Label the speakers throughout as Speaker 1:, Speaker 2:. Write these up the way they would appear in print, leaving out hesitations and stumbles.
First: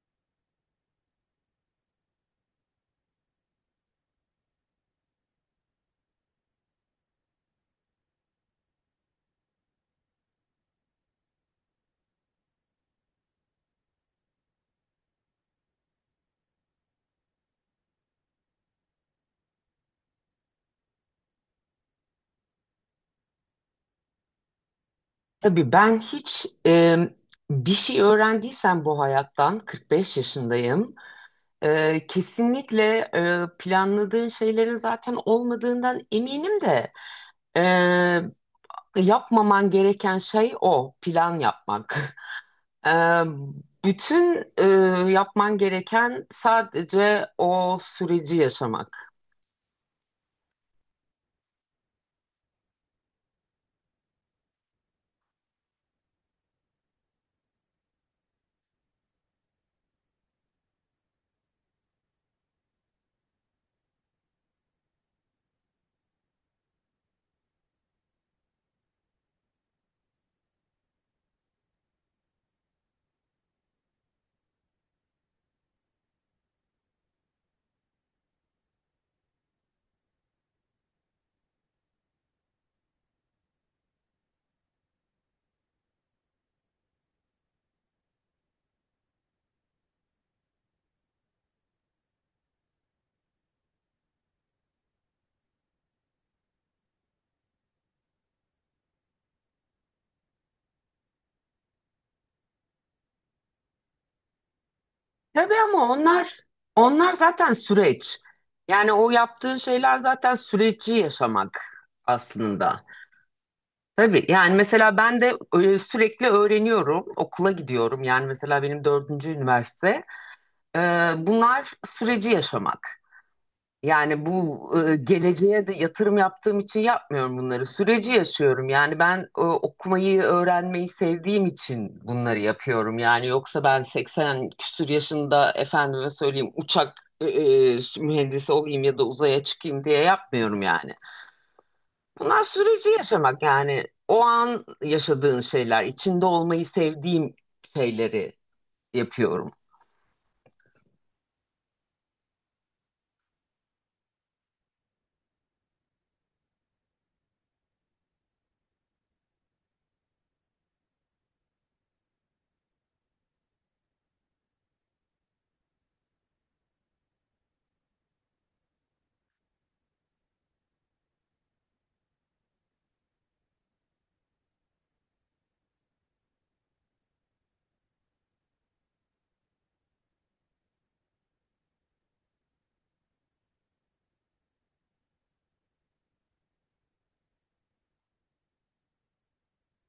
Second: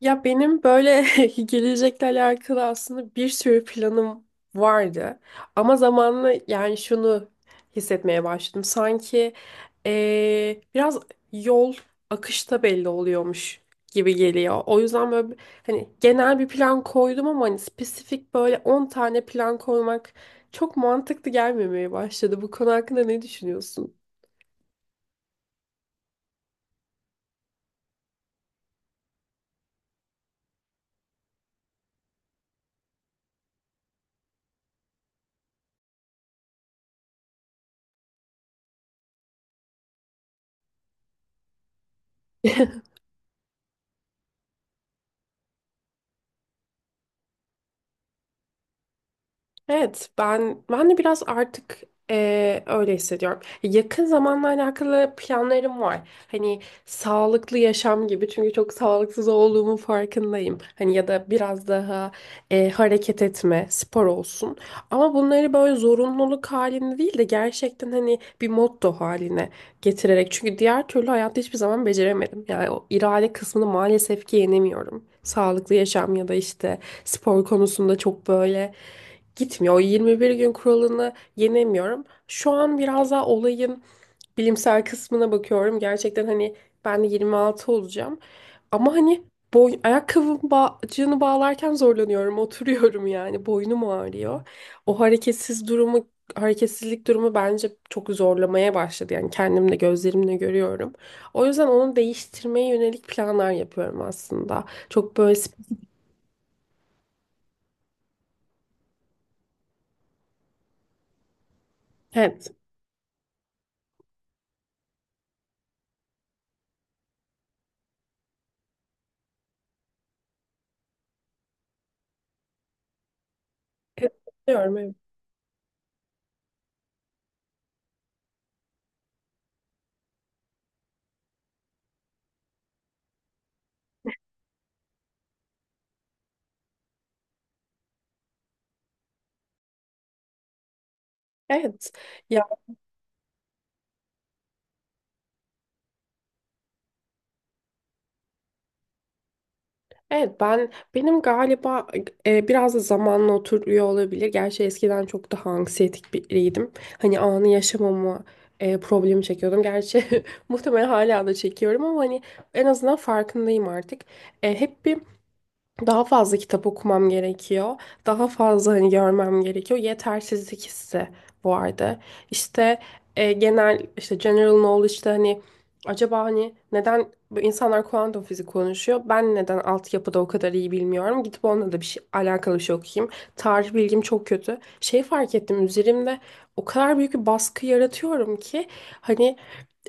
Speaker 1: Ya benim böyle gelecekle alakalı aslında bir sürü planım vardı. Ama zamanla yani şunu hissetmeye başladım. Sanki biraz yol akışta belli oluyormuş gibi geliyor. O yüzden hani genel bir plan koydum ama hani spesifik böyle 10 tane plan koymak çok mantıklı gelmemeye başladı. Bu konu hakkında ne düşünüyorsun?
Speaker 2: Tabii ben hiç bir şey öğrendiysem bu hayattan 45 yaşındayım. Kesinlikle planladığın şeylerin zaten olmadığından eminim de e, yapmaman gereken şey o plan yapmak. E, Bütün yapman gereken sadece o süreci yaşamak.
Speaker 1: Evet, ben de biraz artık öyle hissediyorum. Yakın zamanla alakalı planlarım var. Hani sağlıklı yaşam gibi çünkü çok sağlıksız olduğumun farkındayım. Hani ya da biraz daha hareket etme, spor olsun. Ama bunları böyle zorunluluk halinde değil de gerçekten hani bir motto haline getirerek. Çünkü diğer türlü hayatta hiçbir zaman beceremedim. Yani o irade kısmını maalesef ki yenemiyorum. Sağlıklı yaşam ya da işte spor konusunda çok böyle gitmiyor. O 21 gün kuralını yenemiyorum. Şu an biraz daha olayın bilimsel kısmına bakıyorum. Gerçekten hani ben de 26 olacağım. Ama hani boy ayakkabım bağcığını bağlarken zorlanıyorum. Oturuyorum yani. Boynum ağrıyor. O hareketsiz durumu hareketsizlik durumu bence çok zorlamaya başladı. Yani kendim de gözlerimle görüyorum. O yüzden onu değiştirmeye yönelik planlar yapıyorum aslında.
Speaker 2: Tabii ama onlar zaten süreç. Yani o yaptığın şeyler zaten süreci yaşamak
Speaker 1: Evet.
Speaker 2: aslında. Tabii yani mesela ben de sürekli öğreniyorum, okula gidiyorum. Yani mesela benim dördüncü üniversite. E, Bunlar süreci yaşamak.
Speaker 1: Evet
Speaker 2: Yani bu
Speaker 1: diyorum, Evet.
Speaker 2: geleceğe de yatırım yaptığım için yapmıyorum bunları. Süreci yaşıyorum. Yani ben okumayı, öğrenmeyi sevdiğim için bunları yapıyorum. Yani yoksa ben 80 küsur yaşında efendime söyleyeyim uçak mühendisi olayım ya da uzaya çıkayım diye yapmıyorum yani.
Speaker 1: evet.
Speaker 2: Bunlar süreci yaşamak yani o an yaşadığın şeyler, içinde olmayı sevdiğim şeyleri yapıyorum.
Speaker 1: Evet, ben benim galiba biraz da zamanla oturuyor olabilir. Gerçi eskiden çok daha anksiyetik biriydim. Hani anı yaşamama problemi çekiyordum. Gerçi muhtemelen hala da çekiyorum ama hani en azından farkındayım artık. Hep bir daha fazla kitap okumam gerekiyor. Daha fazla hani görmem gerekiyor. Yetersizlik hissi vardı. İşte genel işte general knowledge'da hani acaba hani neden bu insanlar kuantum fizik konuşuyor? Ben neden altyapıda o kadar iyi bilmiyorum? Gidip onunla da bir şey alakalı bir şey okuyayım. Tarih bilgim çok kötü. Şey fark ettim üzerimde o kadar büyük bir baskı yaratıyorum ki hani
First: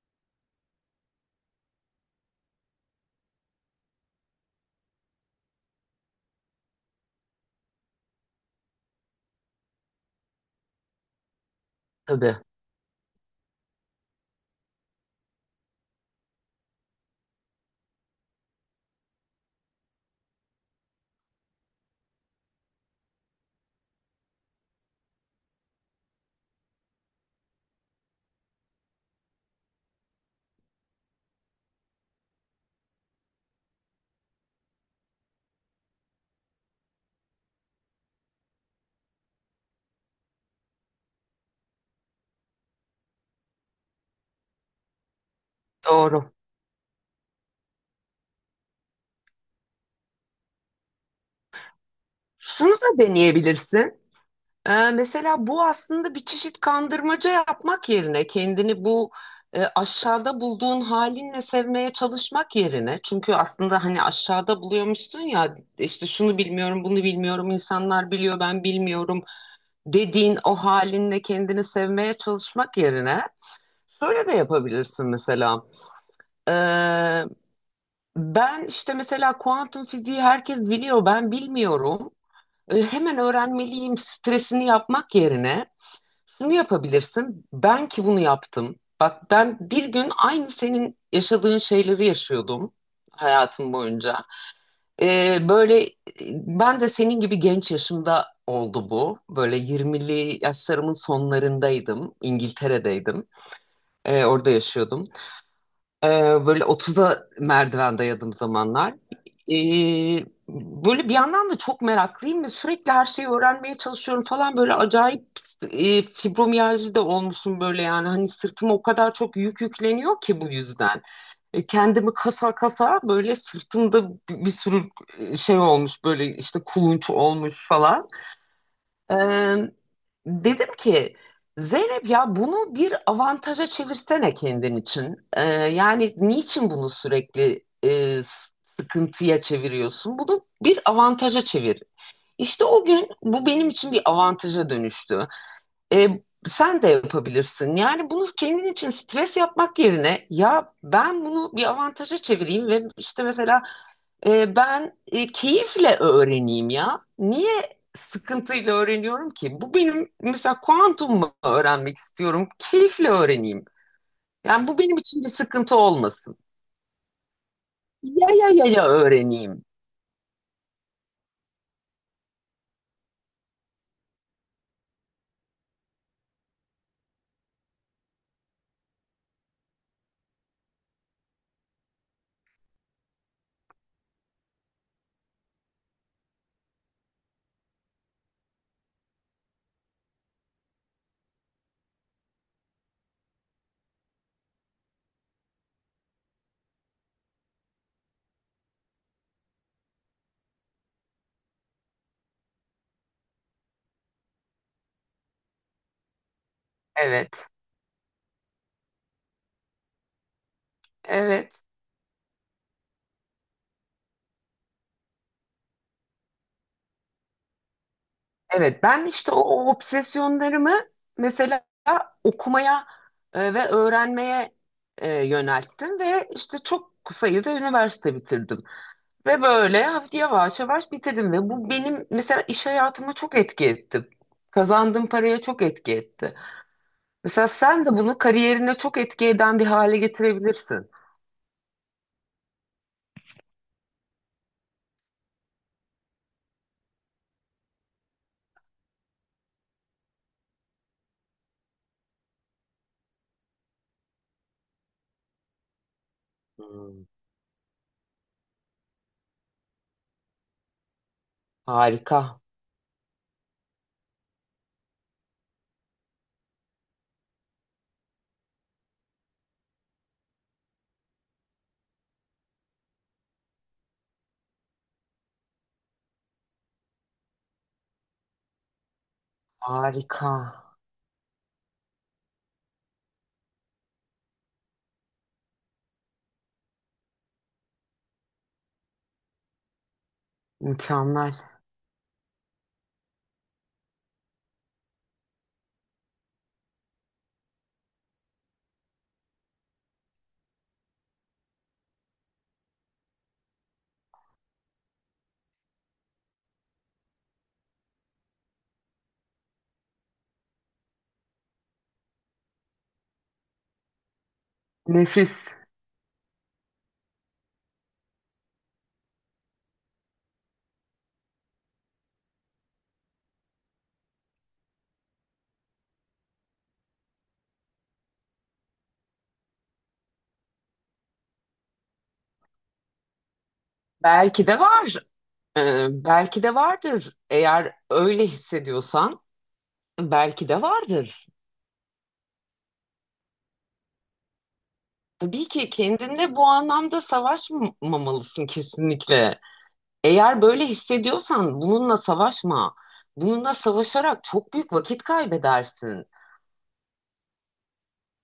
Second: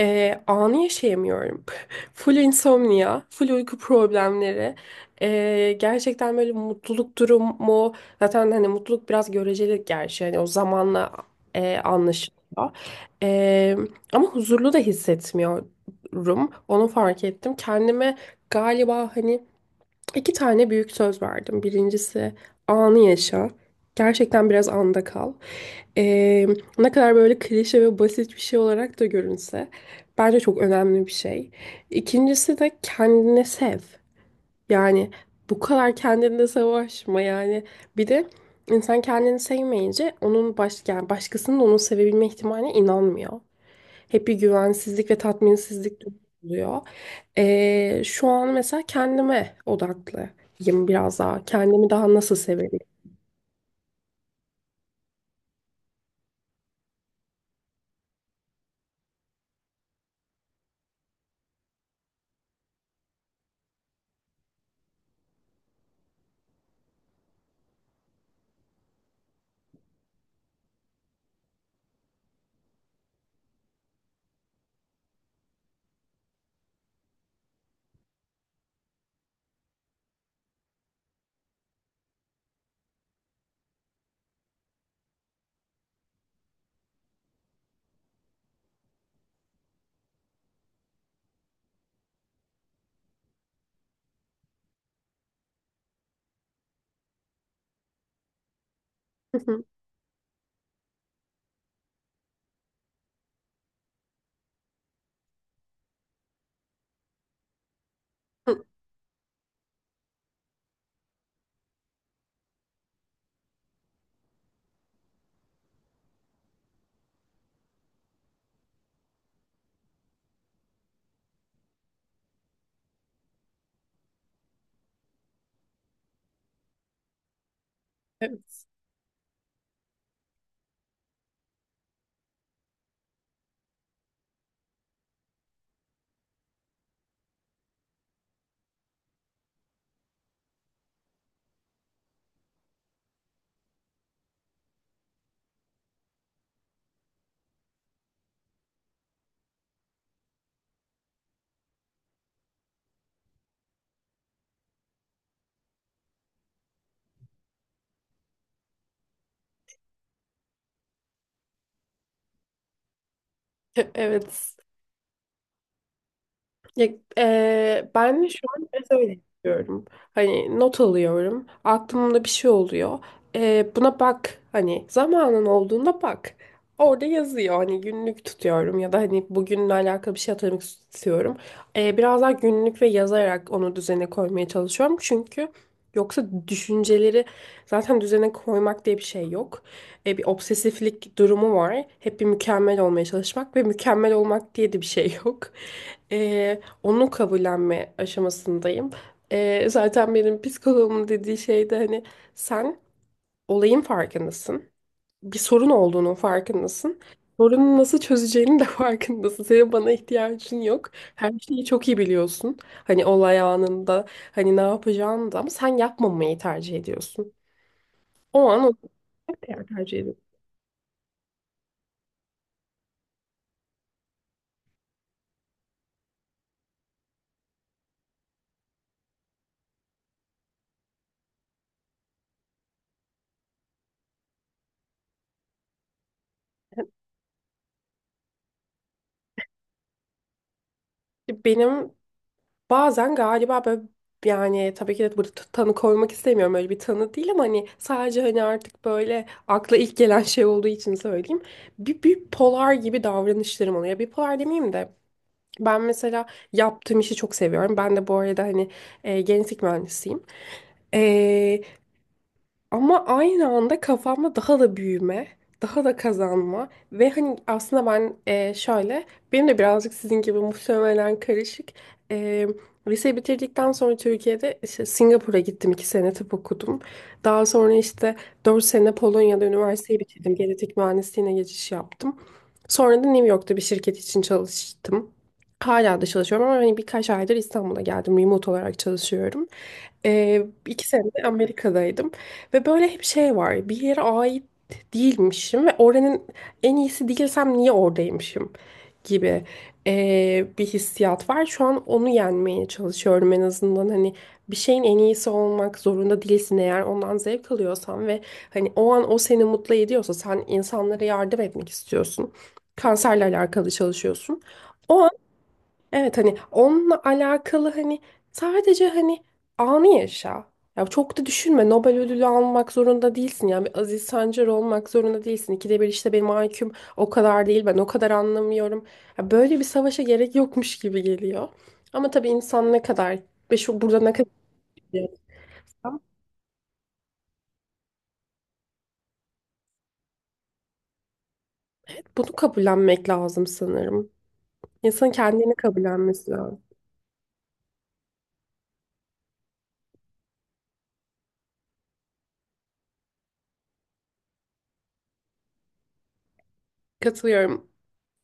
Speaker 1: anı yaşayamıyorum. Full insomnia, full uyku problemleri. Gerçekten böyle mutluluk durumu zaten hani mutluluk biraz göreceli gerçi hani o zamanla
Speaker 2: Tabii.
Speaker 1: anlaşılıyor. Ee, Ama huzurlu da hissetmiyorum. Onu fark ettim. Kendime galiba hani iki tane büyük söz verdim. Birincisi anı yaşa. Gerçekten biraz anda kal. Ee, Ne kadar böyle klişe ve basit bir şey olarak da görünse bence çok önemli bir şey. İkincisi de kendini sev. Yani bu kadar kendinle savaşma yani. Bir de insan kendini sevmeyince onun yani başkasının onu sevebilme ihtimaline inanmıyor. Hep bir güvensizlik ve tatminsizlik
Speaker 2: Doğru.
Speaker 1: oluyor. Şu an mesela kendime odaklıyım biraz daha. Kendimi daha nasıl
Speaker 2: Şunu
Speaker 1: sevebilirim?
Speaker 2: da deneyebilirsin. Mesela bu aslında bir çeşit kandırmaca yapmak yerine kendini bu aşağıda bulduğun halinle sevmeye çalışmak yerine, çünkü aslında hani aşağıda buluyormuşsun ya, işte şunu bilmiyorum, bunu bilmiyorum, insanlar biliyor ben bilmiyorum dediğin o halinle kendini sevmeye çalışmak yerine şöyle de yapabilirsin mesela. Ee, Ben işte mesela kuantum fiziği herkes biliyor ben bilmiyorum, hemen öğrenmeliyim stresini yapmak yerine şunu yapabilirsin. Ben ki bunu yaptım. Bak, ben bir gün aynı senin yaşadığın şeyleri yaşıyordum hayatım boyunca. Ee, böyle e, Ben de senin gibi genç yaşımda oldu bu. Böyle 20'li yaşlarımın sonlarındaydım. İngiltere'deydim. Orada yaşıyordum. Ee, Böyle 30'a merdiven dayadığım zamanlar. Ee, Böyle bir yandan da çok meraklıyım ve sürekli her şeyi öğrenmeye çalışıyorum falan. Böyle acayip fibromiyalji de olmuşum böyle yani. Hani sırtıma o kadar çok yük yükleniyor ki bu yüzden. Kendimi kasa kasa böyle sırtımda bir sürü şey olmuş böyle işte kulunç olmuş falan.
Speaker 1: Evet.
Speaker 2: Ee, Dedim ki Zeynep ya bunu bir avantaja çevirsene kendin için. Yani niçin bunu sürekli sıkıntıya çeviriyorsun? Bunu bir avantaja çevir. İşte o gün bu benim için bir avantaja dönüştü. Ee, Sen de yapabilirsin. Yani bunu kendin için stres yapmak yerine ya ben bunu bir avantaja çevireyim ve işte mesela keyifle öğreneyim ya. Niye sıkıntıyla öğreniyorum ki? Bu benim mesela kuantumu öğrenmek istiyorum. Keyifle öğreneyim.
Speaker 1: Evet.
Speaker 2: Yani bu benim için bir sıkıntı olmasın.
Speaker 1: Ya, Ben
Speaker 2: Ya
Speaker 1: şu
Speaker 2: ya ya
Speaker 1: an
Speaker 2: ya
Speaker 1: biraz öyle
Speaker 2: öğreneyim.
Speaker 1: yapıyorum. Hani not alıyorum. Aklımda bir şey oluyor. Buna bak. Hani zamanın olduğunda bak. Orada yazıyor. Hani günlük tutuyorum ya da hani bugünle alakalı bir şey hatırlamak istiyorum. Biraz daha günlük ve yazarak onu düzene koymaya çalışıyorum. Çünkü yoksa düşünceleri zaten düzene koymak diye bir şey yok. Bir obsesiflik durumu var. Hep bir mükemmel olmaya çalışmak ve mükemmel olmak diye de bir şey yok, onu kabullenme aşamasındayım. Zaten benim psikoloğumun dediği şey de hani sen olayın farkındasın. Bir sorun olduğunun farkındasın.
Speaker 2: Evet.
Speaker 1: Sorunu nasıl çözeceğinin de farkındasın. Senin bana ihtiyacın yok. Her
Speaker 2: Evet.
Speaker 1: şeyi çok iyi biliyorsun. Hani olay anında hani ne yapacağını da ama sen yapmamayı tercih ediyorsun. O an onu
Speaker 2: Evet. Ben işte o, o
Speaker 1: tercih ediyorsun.
Speaker 2: obsesyonlarımı mesela okumaya ve öğrenmeye yönelttim ve işte çok sayıda üniversite bitirdim. Ve böyle hafif yavaş yavaş bitirdim ve bu benim mesela iş hayatıma çok etki etti. Kazandığım paraya çok etki etti. Mesela sen de bunu kariyerine çok etki eden bir hale getirebilirsin.
Speaker 1: Benim Bazen galiba böyle yani tabii ki de burada tanı koymak istemiyorum, öyle bir tanı değil ama hani sadece hani artık böyle akla ilk gelen şey olduğu için söyleyeyim. Bir polar gibi davranışlarım oluyor. Bir polar demeyeyim de ben mesela yaptığım
Speaker 2: Hmm.
Speaker 1: işi çok seviyorum. Ben de bu arada hani genetik mühendisiyim.
Speaker 2: Harika,
Speaker 1: Ama aynı anda kafamda daha da büyüme, daha da kazanma ve hani aslında benim de birazcık sizin gibi muhtemelen karışık. E, Liseyi bitirdikten sonra Türkiye'de işte Singapur'a gittim, iki sene tıp okudum. Daha sonra işte dört sene Polonya'da üniversiteyi
Speaker 2: harika,
Speaker 1: bitirdim, genetik mühendisliğine geçiş yaptım. Sonra da New York'ta bir şirket için çalıştım. Hala da çalışıyorum ama hani birkaç aydır İstanbul'a geldim. Remote olarak çalışıyorum. İki sene de
Speaker 2: mükemmel,
Speaker 1: Amerika'daydım. Ve böyle hep şey var. Bir yere ait değilmişim ve oranın en iyisi değilsem niye oradaymışım gibi bir hissiyat var. Şu an onu yenmeye çalışıyorum en azından. Hani bir şeyin en iyisi olmak zorunda değilsin eğer ondan zevk alıyorsan ve hani o an o seni mutlu ediyorsa sen insanlara yardım etmek istiyorsun. Kanserle alakalı çalışıyorsun. O
Speaker 2: nefis.
Speaker 1: Evet, hani onunla alakalı hani sadece hani anı yaşa. Ya çok da düşünme. Nobel ödülü almak zorunda değilsin. Yani bir Aziz Sancar olmak zorunda değilsin. İkide bir işte benim IQ'm o kadar değil. Ben o kadar anlamıyorum. Ya böyle bir savaşa gerek yokmuş gibi geliyor. Ama tabii insan ne kadar ve şu burada ne kadar
Speaker 2: Belki de var.
Speaker 1: biliyorsa
Speaker 2: Belki de vardır. Eğer öyle hissediyorsan, belki de vardır.
Speaker 1: bunu kabullenmek lazım sanırım. İnsanın
Speaker 2: Tabii
Speaker 1: kendini
Speaker 2: ki
Speaker 1: kabullenmesi
Speaker 2: kendinle bu
Speaker 1: lazım.
Speaker 2: anlamda savaşmamalısın kesinlikle. Eğer böyle hissediyorsan bununla savaşma. Bununla savaşarak çok büyük vakit kaybedersin.
Speaker 1: Katılıyorum.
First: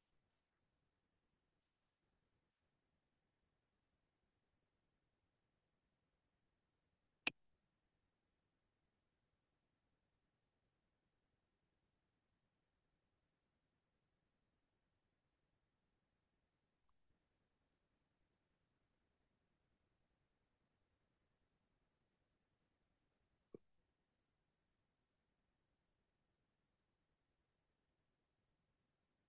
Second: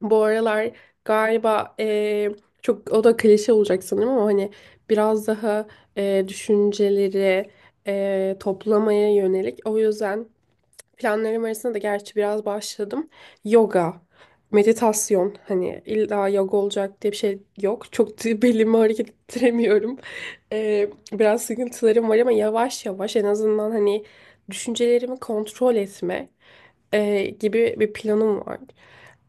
Speaker 1: Bu aralar galiba çok o da klişe olacak sanırım ama hani biraz daha düşünceleri toplamaya yönelik. O yüzden planlarım arasında da gerçi biraz başladım. Yoga, meditasyon hani illa yoga olacak diye bir şey yok. Çok da belimi hareket ettiremiyorum. Biraz sıkıntılarım var ama yavaş yavaş en azından hani düşüncelerimi kontrol etme gibi bir planım var.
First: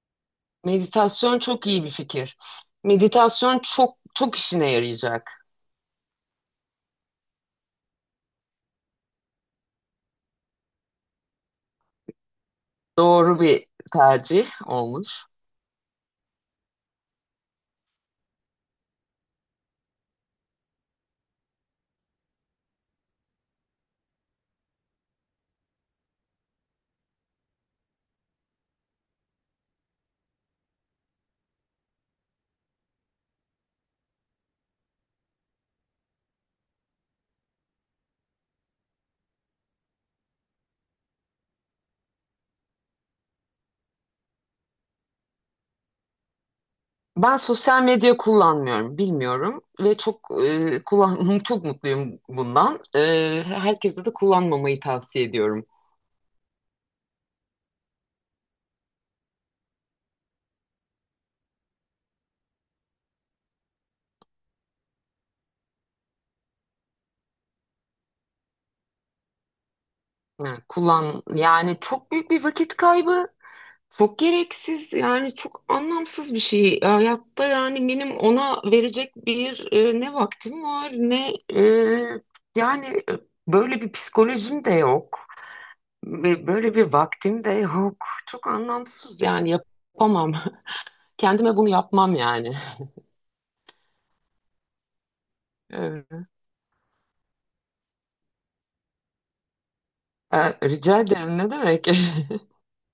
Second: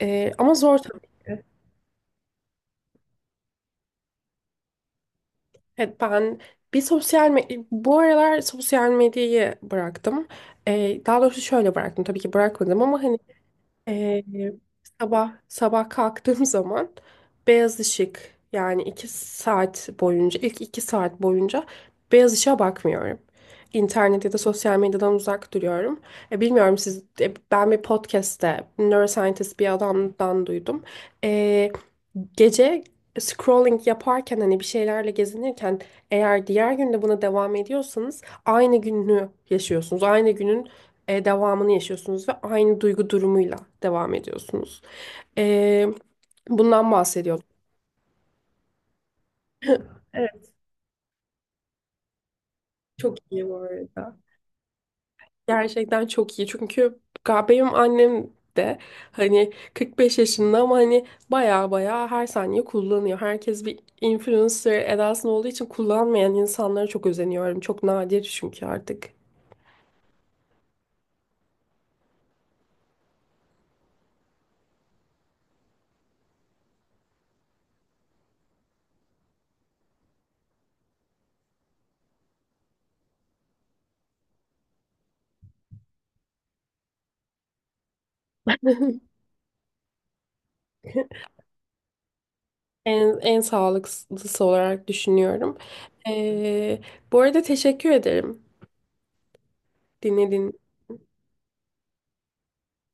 Speaker 1: Ama zor tabii.
Speaker 2: Meditasyon çok iyi bir fikir. Meditasyon çok çok işine yarayacak.
Speaker 1: Evet, ben bu aralar sosyal medyayı bıraktım. Daha doğrusu şöyle bıraktım, tabii ki bırakmadım ama hani,
Speaker 2: Doğru bir
Speaker 1: ee,
Speaker 2: tercih olmuş.
Speaker 1: sabah sabah kalktığım zaman beyaz ışık yani iki saat boyunca ilk iki saat boyunca beyaz ışığa bakmıyorum. İnternet ya da sosyal medyadan uzak duruyorum. Bilmiyorum siz, ben bir podcast'te neuroscientist bir adamdan duydum. E, Gece scrolling yaparken hani bir şeylerle gezinirken eğer diğer günde buna devam ediyorsanız aynı günü yaşıyorsunuz. Aynı günün devamını yaşıyorsunuz ve aynı duygu durumuyla devam ediyorsunuz. E, Bundan
Speaker 2: Ben
Speaker 1: bahsediyordum.
Speaker 2: sosyal medya kullanmıyorum, bilmiyorum ve çok
Speaker 1: Evet,
Speaker 2: kullan çok mutluyum bundan.
Speaker 1: çok iyi bu
Speaker 2: Herkese de
Speaker 1: arada.
Speaker 2: kullanmamayı tavsiye ediyorum.
Speaker 1: Gerçekten çok iyi çünkü benim annem de hani 45 yaşında ama hani baya baya her saniye kullanıyor. Herkes bir influencer edasında olduğu için kullanmayan insanlara çok özeniyorum. Çok nadir çünkü artık.
Speaker 2: Yani kullan yani çok büyük bir vakit kaybı. Çok gereksiz yani çok anlamsız bir şey. Hayatta yani benim ona verecek bir ne vaktim var ne yani e, böyle bir psikolojim de yok. Ve böyle bir vaktim de yok. Çok anlamsız yani yapamam. Kendime bunu yapmam yani.
Speaker 1: En sağlıklısı olarak düşünüyorum.
Speaker 2: Ee,
Speaker 1: E, Bu arada teşekkür ederim dinlediğiniz
Speaker 2: Rica ederim ne demek?